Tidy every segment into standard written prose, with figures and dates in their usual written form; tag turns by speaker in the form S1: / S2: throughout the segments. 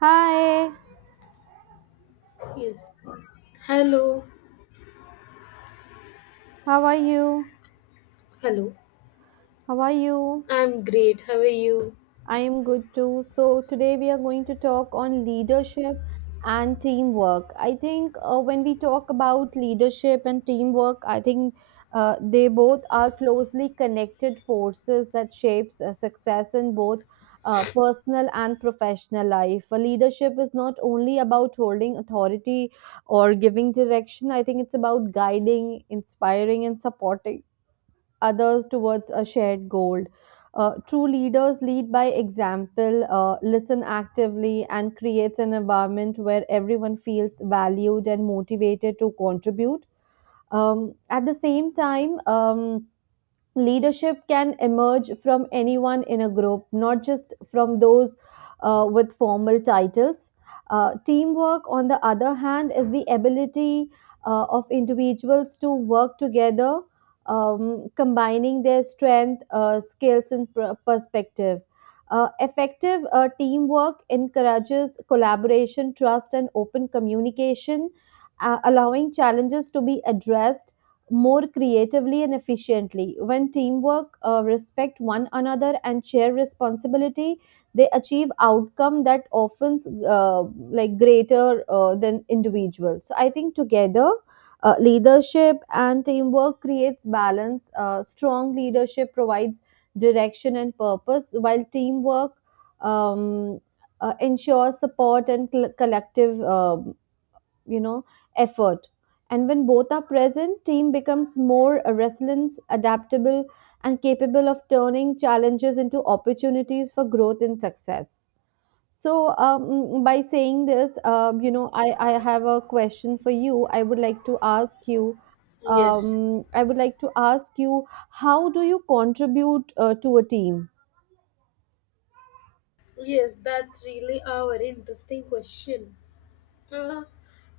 S1: Hi,
S2: Yes. Hello.
S1: how are you?
S2: Hello.
S1: How are you?
S2: I'm great. How are you?
S1: I am good too. So, today we are going to talk on leadership and teamwork. I think When we talk about leadership and teamwork, I think they both are closely connected forces that shapes success in both personal and professional life. Leadership is not only about holding authority or giving direction. I think it's about guiding, inspiring, and supporting others towards a shared goal. True leaders lead by example, listen actively, and creates an environment where everyone feels valued and motivated to contribute. At the same time, leadership can emerge from anyone in a group, not just from those with formal titles. Teamwork, on the other hand, is the ability of individuals to work together, combining their strength, skills, and perspective. Effective teamwork encourages collaboration, trust, and open communication, allowing challenges to be addressed more creatively and efficiently. When teamwork respect one another and share responsibility, they achieve outcome that often uh, like greater than individuals. So I think together, leadership and teamwork creates balance. Strong leadership provides direction and purpose, while teamwork um, ensures support and collective you know effort. And when both are present, team becomes more resilient, adaptable, and capable of turning challenges into opportunities for growth and success. So by saying this, I have a question for you. I would like to ask you,
S2: Yes.
S1: I would like to ask you, how do you contribute to a team?
S2: Yes, that's really a very interesting question. Uh,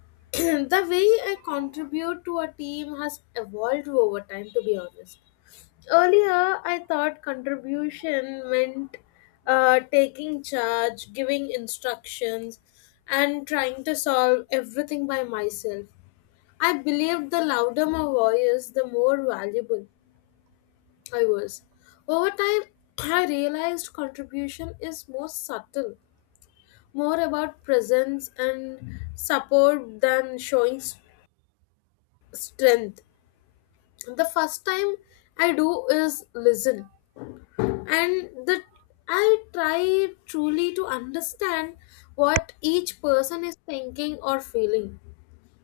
S2: the way I contribute to a team has evolved over time, to be honest. Earlier, I thought contribution meant taking charge, giving instructions, and trying to solve everything by myself. I believed the louder my voice, the more valuable I was. Over time, I realized contribution is more subtle, more about presence and support than showing strength. The first time I do is listen, and the I try truly to understand what each person is thinking or feeling.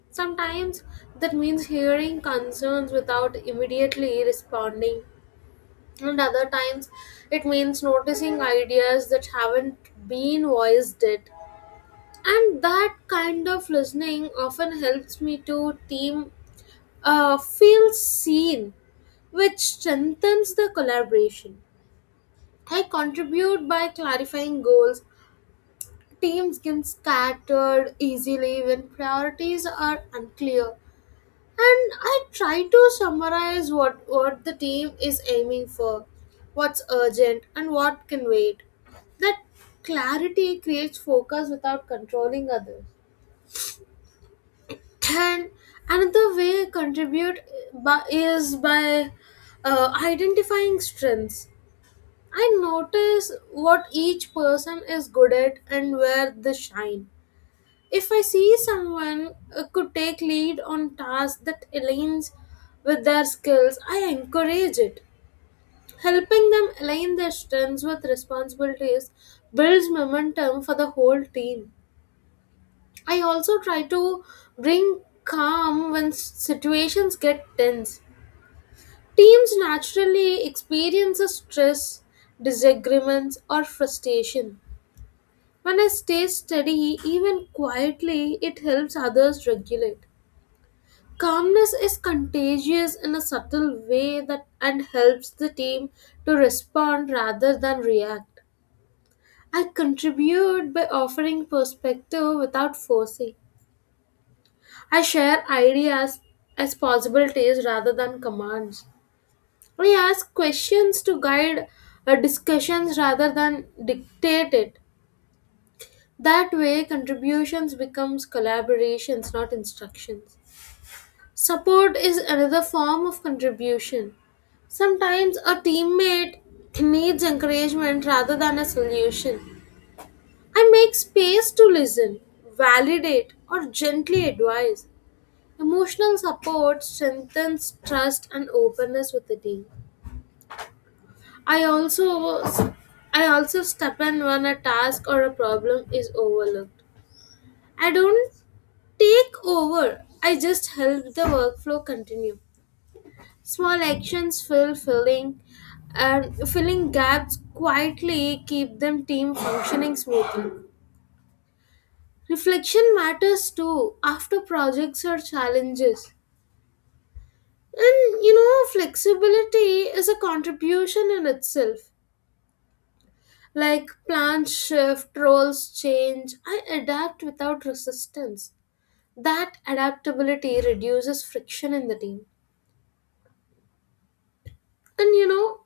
S2: Sometimes that means hearing concerns without immediately responding, and other times it means noticing ideas that haven't been voiced yet, and that kind of listening often helps me to team feel seen, which strengthens the collaboration. I contribute by clarifying goals. Teams get scattered easily when priorities are unclear. And I try to summarize what the team is aiming for, what's urgent, and what can wait. That clarity creates focus without controlling others. And another way contribute by, is by identifying strengths. I notice what each person is good at and where they shine. If I see someone could take lead on tasks that aligns with their skills, I encourage it. Helping them align their strengths with responsibilities builds momentum for the whole team. I also try to bring calm when situations get tense. Teams naturally experience stress, disagreements, or frustration. When I stay steady, even quietly, it helps others regulate. Calmness is contagious in a subtle way that and helps the team to respond rather than react. I contribute by offering perspective without forcing. I share ideas as possibilities rather than commands. I ask questions to guide discussions rather than dictate it. That way contributions becomes collaborations, not instructions. Support is another form of contribution. Sometimes a teammate needs encouragement rather than a solution. I make space to listen, validate, or gently advise. Emotional support strengthens trust and openness with the team. I also I also step in when a task or a problem is overlooked. I don't take over. I just help the workflow continue. Small actions filling and filling gaps quietly keep them team functioning smoothly. Reflection matters too after projects or challenges. And you know, flexibility is a contribution in itself. Like plans shift, roles change, I adapt without resistance. That adaptability reduces friction in the team. And you know,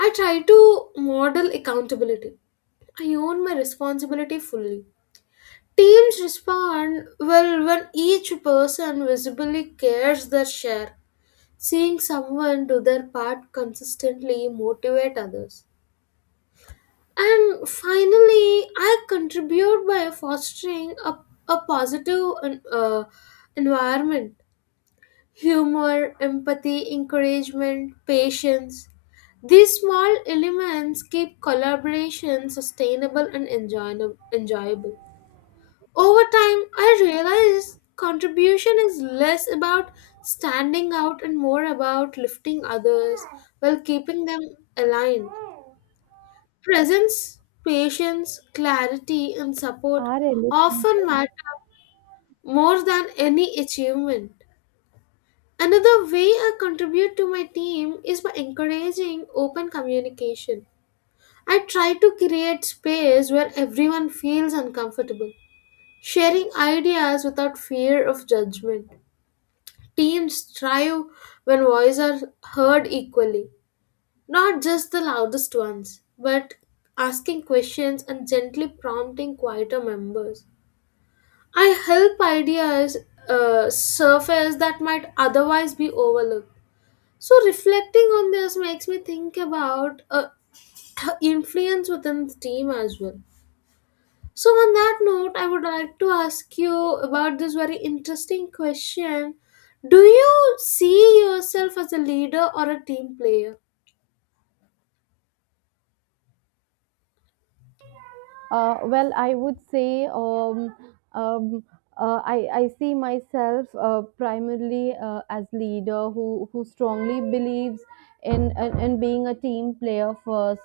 S2: I try to model accountability. I own my responsibility fully. Teams respond well when each person visibly cares their share. Seeing someone do their part consistently motivate others. And finally, I contribute by fostering a positive environment: humor, empathy, encouragement, patience. These small elements keep collaboration sustainable and enjoyable. Over time, I realized contribution is less about standing out and more about lifting others while keeping them aligned. Presence, patience, clarity, and support
S1: Are
S2: often matter more than any achievement. Another way I contribute to my team is by encouraging open communication. I try to create space where everyone feels uncomfortable, sharing ideas without fear of judgment. Teams thrive when voices are heard equally, not just the loudest ones, but asking questions and gently prompting quieter members. I help ideas surface that might otherwise be overlooked. So reflecting on this makes me think about influence within the team as well. So on that note, I would like to ask you about this very interesting question. Do you see yourself as a leader or a team player?
S1: Well, I would say um, I see myself primarily as leader who strongly believes in being a team player first.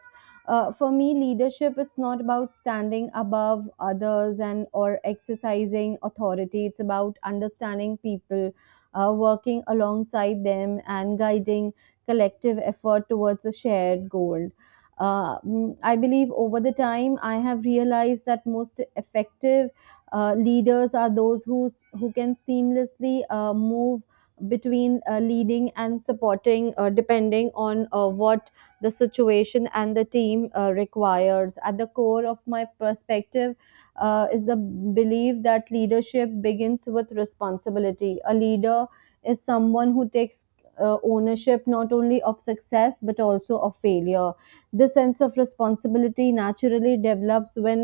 S1: For me, leadership it's not about standing above others and or exercising authority. It's about understanding people, working alongside them, and guiding collective effort towards a shared goal. I believe over the time, I have realized that most effective leaders are those who can seamlessly move between leading and supporting, depending on what the situation and the team requires. At the core of my perspective is the belief that leadership begins with responsibility. A leader is someone who takes ownership not only of success but also of failure. This sense of responsibility naturally develops when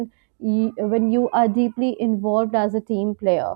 S1: when you are deeply involved as a team player,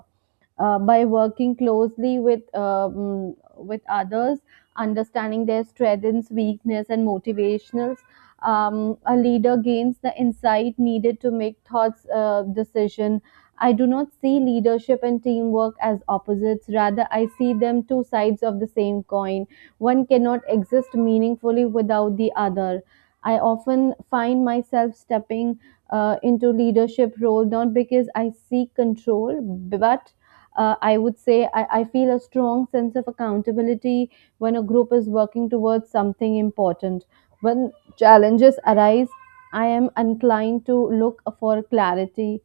S1: by working closely with others, understanding their strengths, weakness, and motivationals. A leader gains the insight needed to make thoughts decision. I do not see leadership and teamwork as opposites. Rather, I see them two sides of the same coin. One cannot exist meaningfully without the other. I often find myself stepping into leadership role not because I seek control, but I would say I feel a strong sense of accountability when a group is working towards something important. When challenges arise, I am inclined to look for clarity,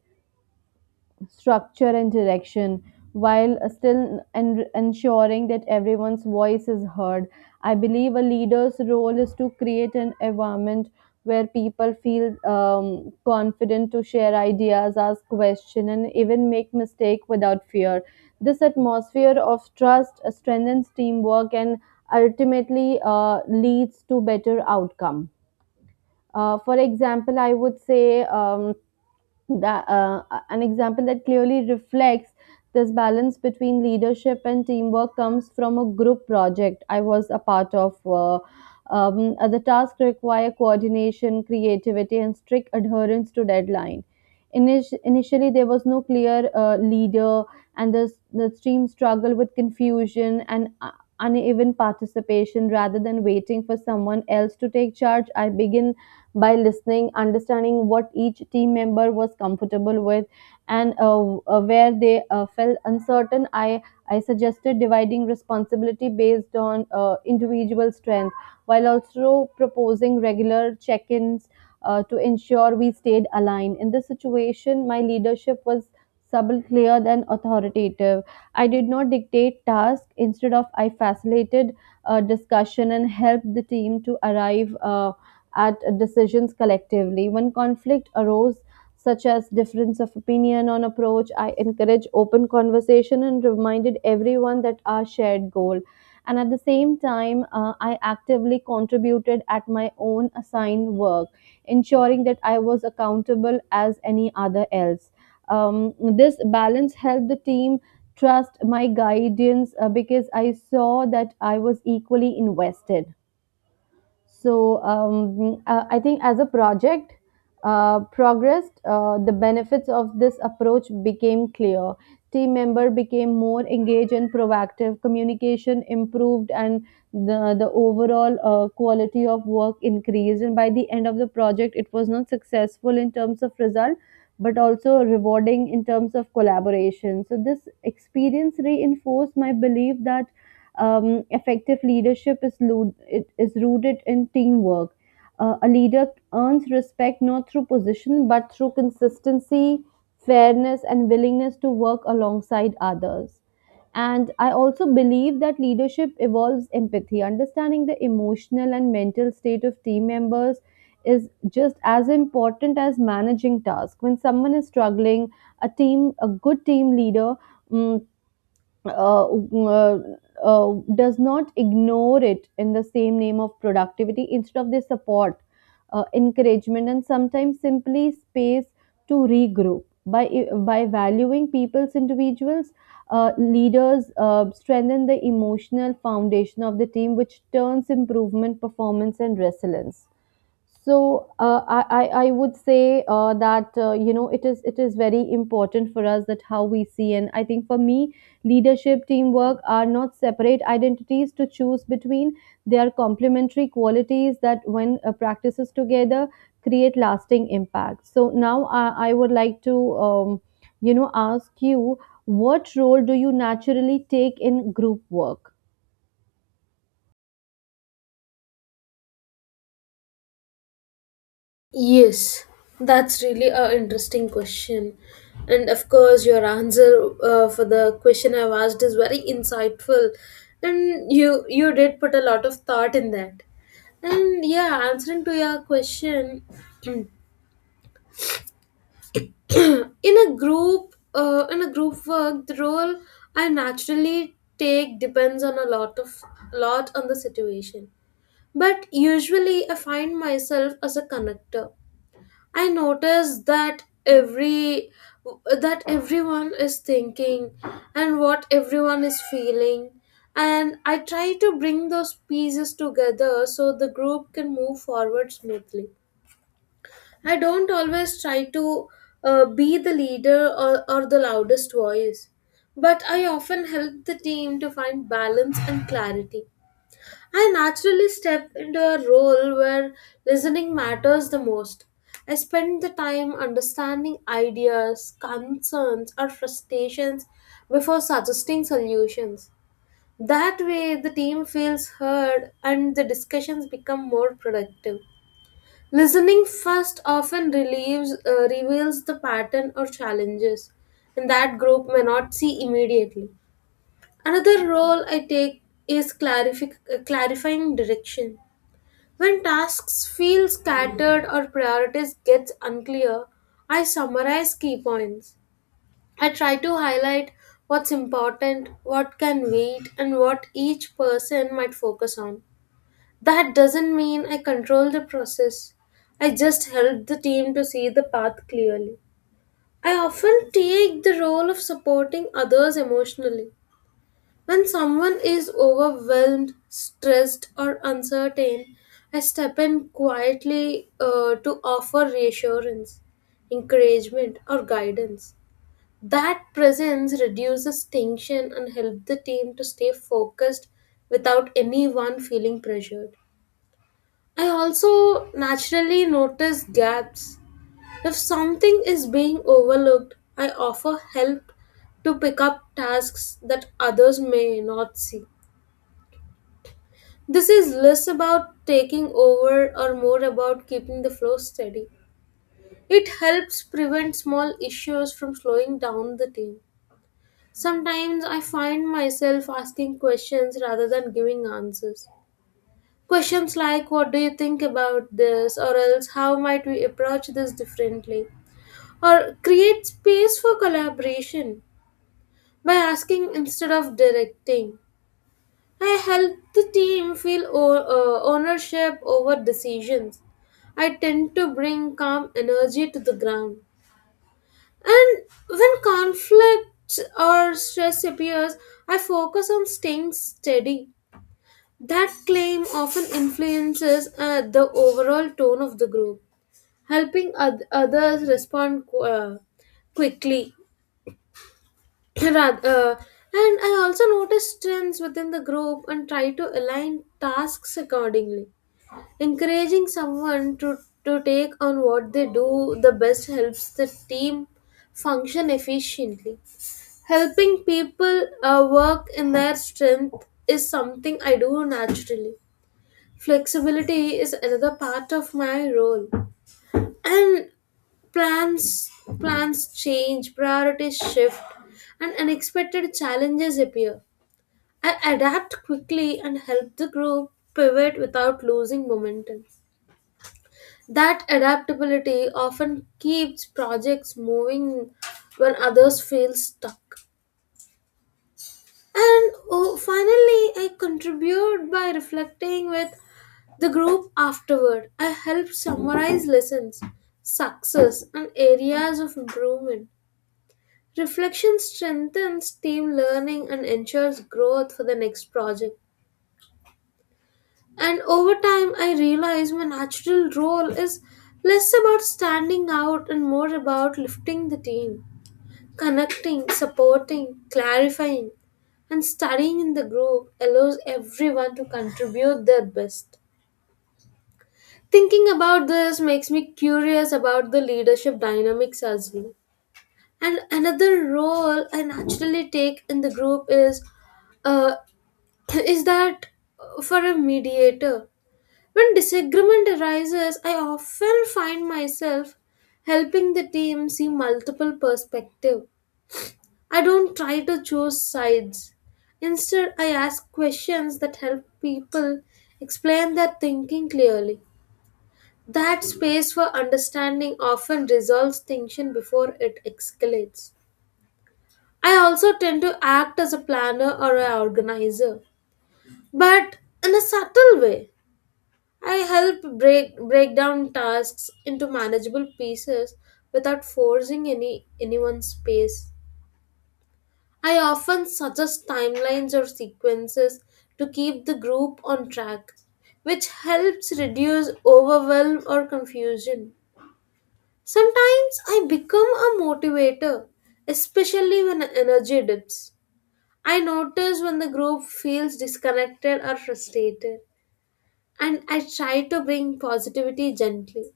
S1: structure and direction while still ensuring that everyone's voice is heard. I believe a leader's role is to create an environment where people feel confident to share ideas, ask questions, and even make mistakes without fear. This atmosphere of trust strengthens teamwork and ultimately leads to better outcome. For example, I would say that an example that clearly reflects this balance between leadership and teamwork comes from a group project I was a part of. The task require coordination, creativity, and strict adherence to deadline. Initially, there was no clear leader, and the team struggled with confusion and uneven participation. Rather than waiting for someone else to take charge, I began by listening, understanding what each team member was comfortable with, and where they felt uncertain. I suggested dividing responsibility based on individual strength, while also proposing regular check-ins to ensure we stayed aligned. In this situation, my leadership was subtle, clear, and authoritative. I did not dictate tasks. Instead of, I facilitated discussion and helped the team to arrive at decisions collectively. When conflict arose, such as difference of opinion on approach, I encouraged open conversation and reminded everyone that our shared goal. And at the same time, I actively contributed at my own assigned work, ensuring that I was accountable as any other else. This balance helped the team trust my guidance because I saw that I was equally invested. So I think as a project progressed, the benefits of this approach became clear. Team member became more engaged and proactive. Communication improved, and the overall quality of work increased. And by the end of the project, it was not successful in terms of result, but also rewarding in terms of collaboration. So this experience reinforced my belief that effective leadership is, it is rooted in teamwork. A leader earns respect not through position but through consistency, fairness, and willingness to work alongside others. And I also believe that leadership evolves empathy. Understanding the emotional and mental state of team members is just as important as managing tasks. When someone is struggling, a team, a good team leader, mm, uh, uh, does not ignore it in the same name of productivity instead of the support, encouragement, and sometimes simply space to regroup. By by valuing people's individuals, leaders strengthen the emotional foundation of the team, which turns improvement performance and resilience. So I would say that you know, it is very important for us that how we see, and I think for me leadership teamwork are not separate identities to choose between. They are complementary qualities that when practices together create lasting impact. So now I would like to um, you know, ask you, what role do you naturally take in group work?
S2: Yes, that's really an interesting question. And of course, your answer for the question I've asked is very insightful. And you did put a lot of thought in that. And yeah, answering to your question, in a group in a group work, the role I naturally take depends on a lot on the situation. But usually I find myself as a connector. I notice that every that everyone is thinking and what everyone is feeling, and I try to bring those pieces together so the group can move forward smoothly. I don't always try to be the leader or the loudest voice, but I often help the team to find balance and clarity. I naturally step into a role where listening matters the most. I spend the time understanding ideas, concerns, or frustrations before suggesting solutions. That way, the team feels heard and the discussions become more productive. Listening first often reveals the pattern or challenges, and that group may not see immediately. Another role I take is clarifying direction. When tasks feel scattered or priorities get unclear, I summarize key points. I try to highlight what's important, what can wait, and what each person might focus on. That doesn't mean I control the process. I just help the team to see the path clearly. I often take the role of supporting others emotionally. When someone is overwhelmed, stressed, or uncertain, I step in quietly to offer reassurance, encouragement, or guidance. That presence reduces tension and helps the team to stay focused without anyone feeling pressured. I also naturally notice gaps. If something is being overlooked, I offer help to pick up tasks that others may not see. This is less about taking over or more about keeping the flow steady. It helps prevent small issues from slowing down the team. Sometimes I find myself asking questions rather than giving answers. Questions like, "What do you think about this?" or else, "How might we approach this differently?" Or create space for collaboration by asking instead of directing. I help the team feel ownership over decisions. I tend to bring calm energy to the ground. And when conflict or stress appears, I focus on staying steady. That claim often influences the overall tone of the group, helping others respond quickly. Rath- uh, and I also notice trends within the group and try to align tasks accordingly. Encouraging someone to take on what they do the best helps the team function efficiently. Helping people work in their strength is something I do naturally. Flexibility is another part of my role. And plans plans change, priorities shift, and unexpected challenges appear. I adapt quickly and help the group pivot without losing momentum. That adaptability often keeps projects moving when others feel stuck. And oh, finally, I contribute by reflecting with the group afterward. I help summarize lessons, success, and areas of improvement. Reflection strengthens team learning and ensures growth for the next project. And over time, I realize my natural role is less about standing out and more about lifting the team. Connecting, supporting, clarifying, and studying in the group allows everyone to contribute their best. Thinking about this makes me curious about the leadership dynamics as well. And another role I naturally take in the group is uh, is that for a mediator. When disagreement arises, I often find myself helping the team see multiple perspectives. I don't try to choose sides. Instead, I ask questions that help people explain their thinking clearly. That space for understanding often resolves tension before it escalates. I also tend to act as a planner or an organizer, but in a subtle way. I help break down tasks into manageable pieces without forcing anyone's pace. I often suggest timelines or sequences to keep the group on track, which helps reduce overwhelm or confusion. Sometimes I become a motivator, especially when energy dips. I notice when the group feels disconnected or frustrated, and I try to bring positivity gently.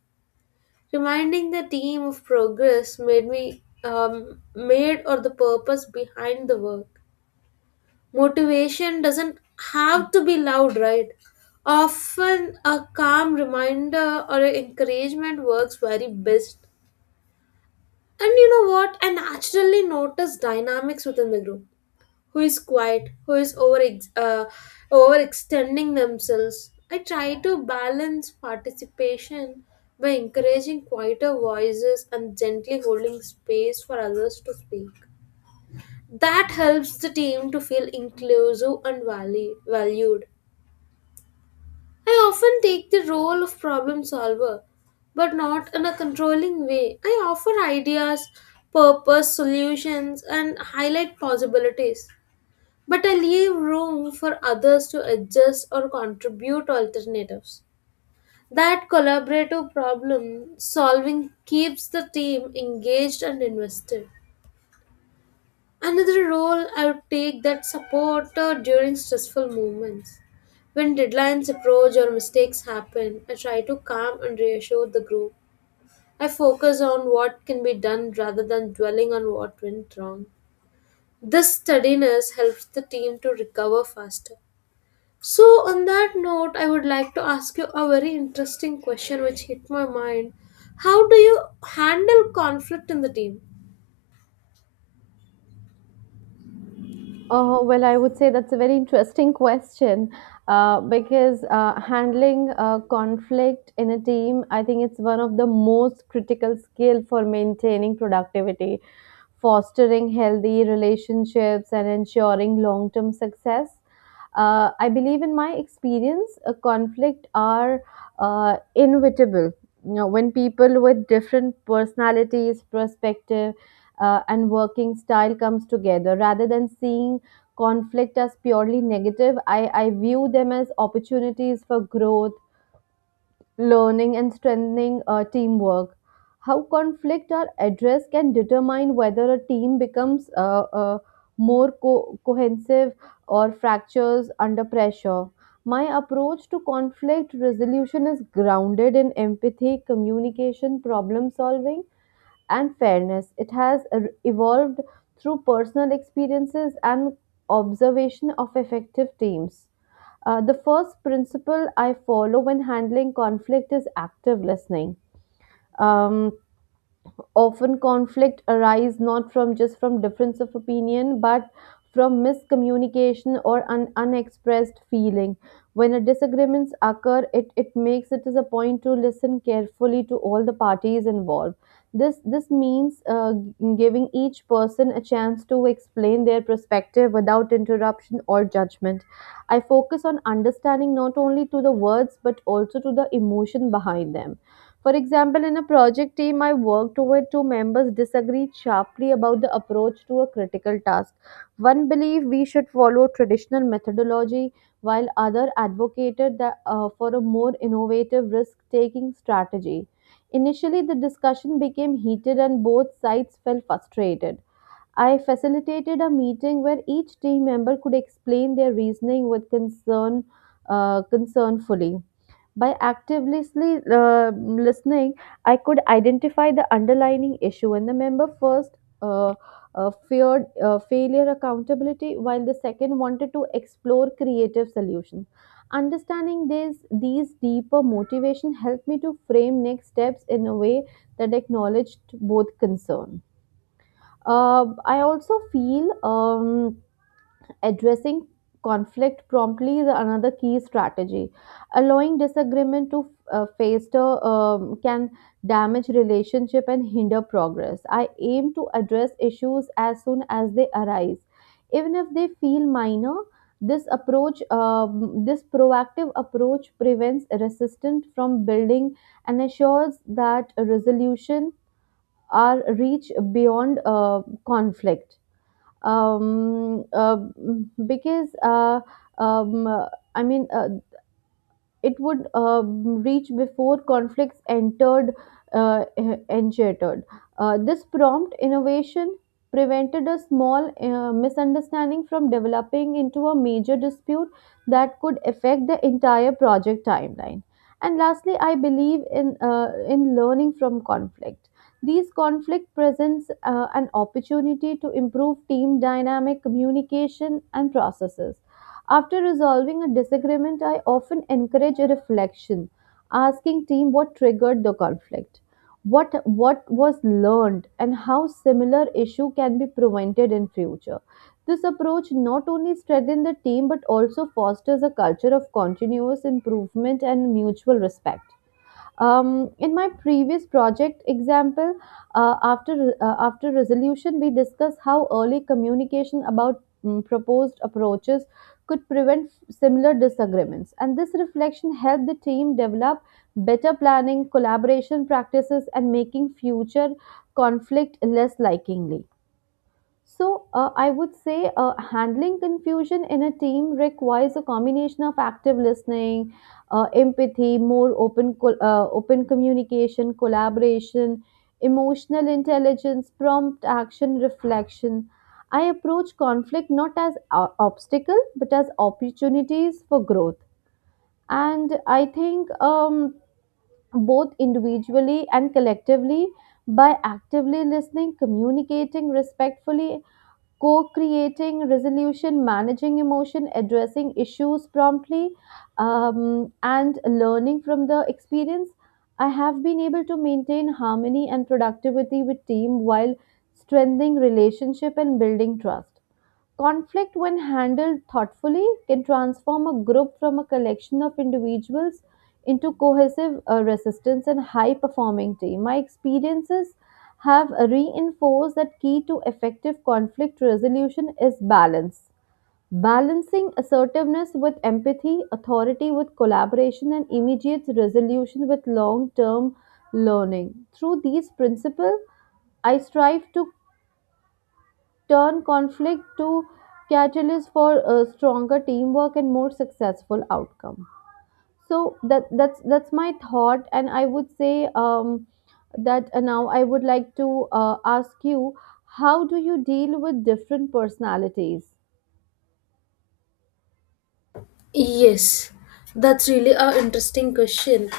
S2: Reminding the team of progress made me made or the purpose behind the work. Motivation doesn't have to be loud, right? Often a calm reminder or an encouragement works very best. And you know what? I naturally notice dynamics within the group. Who is quiet? Who is uh, overextending themselves? I try to balance participation by encouraging quieter voices and gently holding space for others to speak. That helps the team to feel inclusive and valued. I often take the role of problem solver, but not in a controlling way. I offer ideas, purpose, solutions, and highlight possibilities. But I leave room for others to adjust or contribute alternatives. That collaborative problem solving keeps the team engaged and invested. Another role I would take that support during stressful moments. When deadlines approach or mistakes happen, I try to calm and reassure the group. I focus on what can be done rather than dwelling on what went wrong. This steadiness helps the team to recover faster. So, on that note, I would like to ask you a very interesting question which hit my mind. How do you handle conflict in the team?
S1: Oh well, I would say that's a very interesting question because handling conflict in a team, I think it's one of the most critical skill for maintaining productivity, fostering healthy relationships, and ensuring long-term success. I believe, in my experience, a conflict are inevitable. You know, when people with different personalities, perspective, and working style comes together rather than seeing conflict as purely negative. I view them as opportunities for growth, learning, and strengthening teamwork. How conflict are addressed can determine whether a team becomes more cohesive or fractures under pressure. My approach to conflict resolution is grounded in empathy, communication, problem solving, and fairness. It has evolved through personal experiences and observation of effective teams. The first principle I follow when handling conflict is active listening. Um, Often conflict arise not from just from difference of opinion but from miscommunication or an unexpressed feeling. When a disagreements occur, it makes it as a point to listen carefully to all the parties involved. This means giving each person a chance to explain their perspective without interruption or judgment. I focus on understanding not only to the words but also to the emotion behind them. For example, in a project team I worked where two members disagreed sharply about the approach to a critical task. One believed we should follow traditional methodology, while other advocated that, for a more innovative risk-taking strategy. Initially, the discussion became heated and both sides felt frustrated. I facilitated a meeting where each team member could explain their reasoning with concern, concernfully. By actively listening, I could identify the underlying issue, and the member first uh, feared failure accountability, while the second wanted to explore creative solutions. Understanding these deeper motivation helped me to frame next steps in a way that acknowledged both concerns. I also feel addressing conflict promptly is another key strategy. Allowing disagreement to fester can damage relationship and hinder progress. I aim to address issues as soon as they arise, even if they feel minor. This approach, this proactive approach, prevents resistance from building and ensures that a resolution are reached beyond conflict, um, uh, because um, uh, I mean, uh, it would reach before conflicts entered, uh, engendered. This prompt innovation prevented a small misunderstanding from developing into a major dispute that could affect the entire project timeline. And lastly, I believe in learning from conflict. These conflict presents an opportunity to improve team dynamic, communication, and processes. After resolving a disagreement, I often encourage a reflection, asking team what triggered the conflict, what was learned, and how similar issue can be prevented in future. This approach not only strengthens the team but also fosters a culture of continuous improvement and mutual respect. In my previous project example, after after resolution, we discussed how early communication about proposed approaches could prevent similar disagreements, and this reflection helped the team develop better planning, collaboration practices, and making future conflict less likely. So, I would say handling confusion in a team requires a combination of active listening, empathy, more open, open communication, collaboration, emotional intelligence, prompt action, reflection. I approach conflict not as obstacle but as opportunities for growth. And I think both individually and collectively, by actively listening, communicating respectfully, co-creating resolution, managing emotion, addressing issues promptly, and learning from the experience, I have been able to maintain harmony and productivity with team while strengthening relationship and building trust. Conflict, when handled thoughtfully, can transform a group from a collection of individuals into cohesive resistance and high performing team. My experiences have reinforced that key to effective conflict resolution is balance. Balancing assertiveness with empathy, authority with collaboration, and immediate resolution with long term learning. Through these principles, I strive to turn conflict to catalyst for a stronger teamwork and more successful outcome. So that's my thought, and I would say that now I would like to ask you, how do you deal with different personalities?
S2: Yes, that's really an interesting question.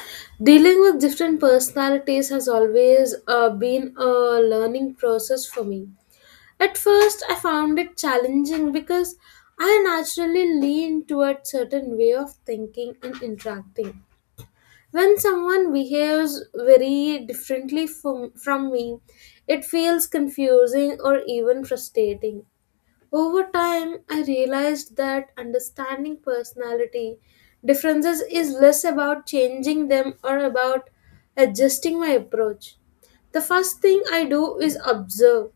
S2: Dealing with different personalities has always been a learning process for me. At first, I found it challenging because I naturally lean toward certain way of thinking and interacting. When someone behaves very differently from me, it feels confusing or even frustrating. Over time, I realized that understanding personality differences is less about changing them or about adjusting my approach. The first thing I do is observe.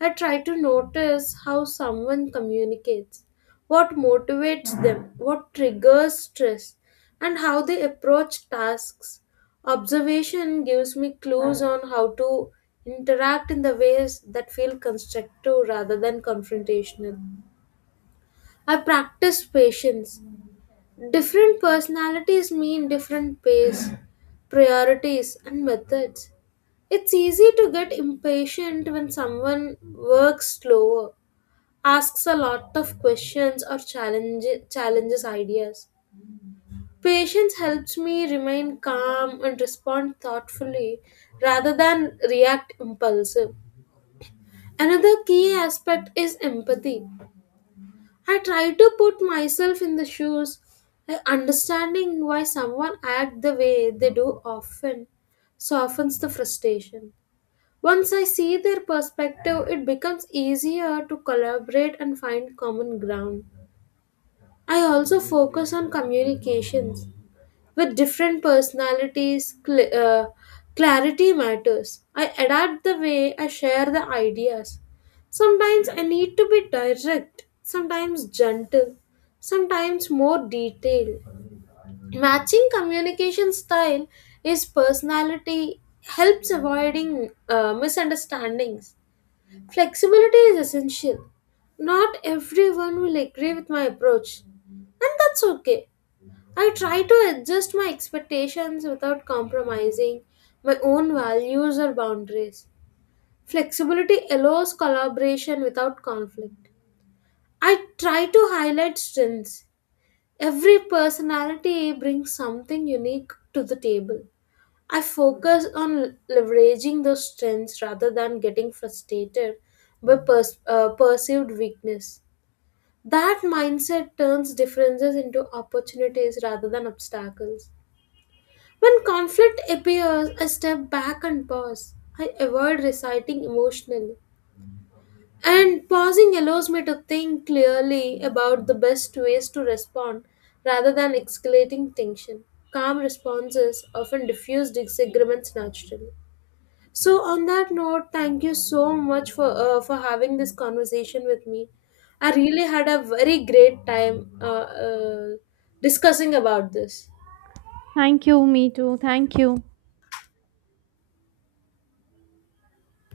S2: I try to notice how someone communicates, what motivates them, what triggers stress, and how they approach tasks. Observation gives me clues on how to interact in the ways that feel constructive rather than confrontational. I practice patience. Different personalities mean different pace, priorities, and methods. It's easy to get impatient when someone works slower, asks a lot of questions, or challenges ideas. Patience helps me remain calm and respond thoughtfully rather than react impulsive. Another key aspect is empathy. I try to put myself in the shoes, like understanding why someone acts the way they do often softens the frustration. Once I see their perspective, it becomes easier to collaborate and find common ground. I also focus on communications with different personalities. Clarity matters. I adapt the way I share the ideas. Sometimes I need to be direct, sometimes gentle, sometimes more detailed. Matching communication style is personality helps avoiding misunderstandings. Flexibility is essential. Not everyone will agree with my approach, and that's okay. I try to adjust my expectations without compromising my own values or boundaries. Flexibility allows collaboration without conflict. I try to highlight strengths. Every personality brings something unique to the table. I focus on leveraging those strengths rather than getting frustrated by perceived weakness. That mindset turns differences into opportunities rather than obstacles. When conflict appears, I step back and pause. I avoid reciting emotionally. And pausing allows me to think clearly about the best ways to respond rather than escalating tension. Calm responses often diffuse disagreements naturally. So, on that note, thank you so much for having this conversation with me. I really had a very great time uh, discussing about this.
S1: Thank you, me too, thank you.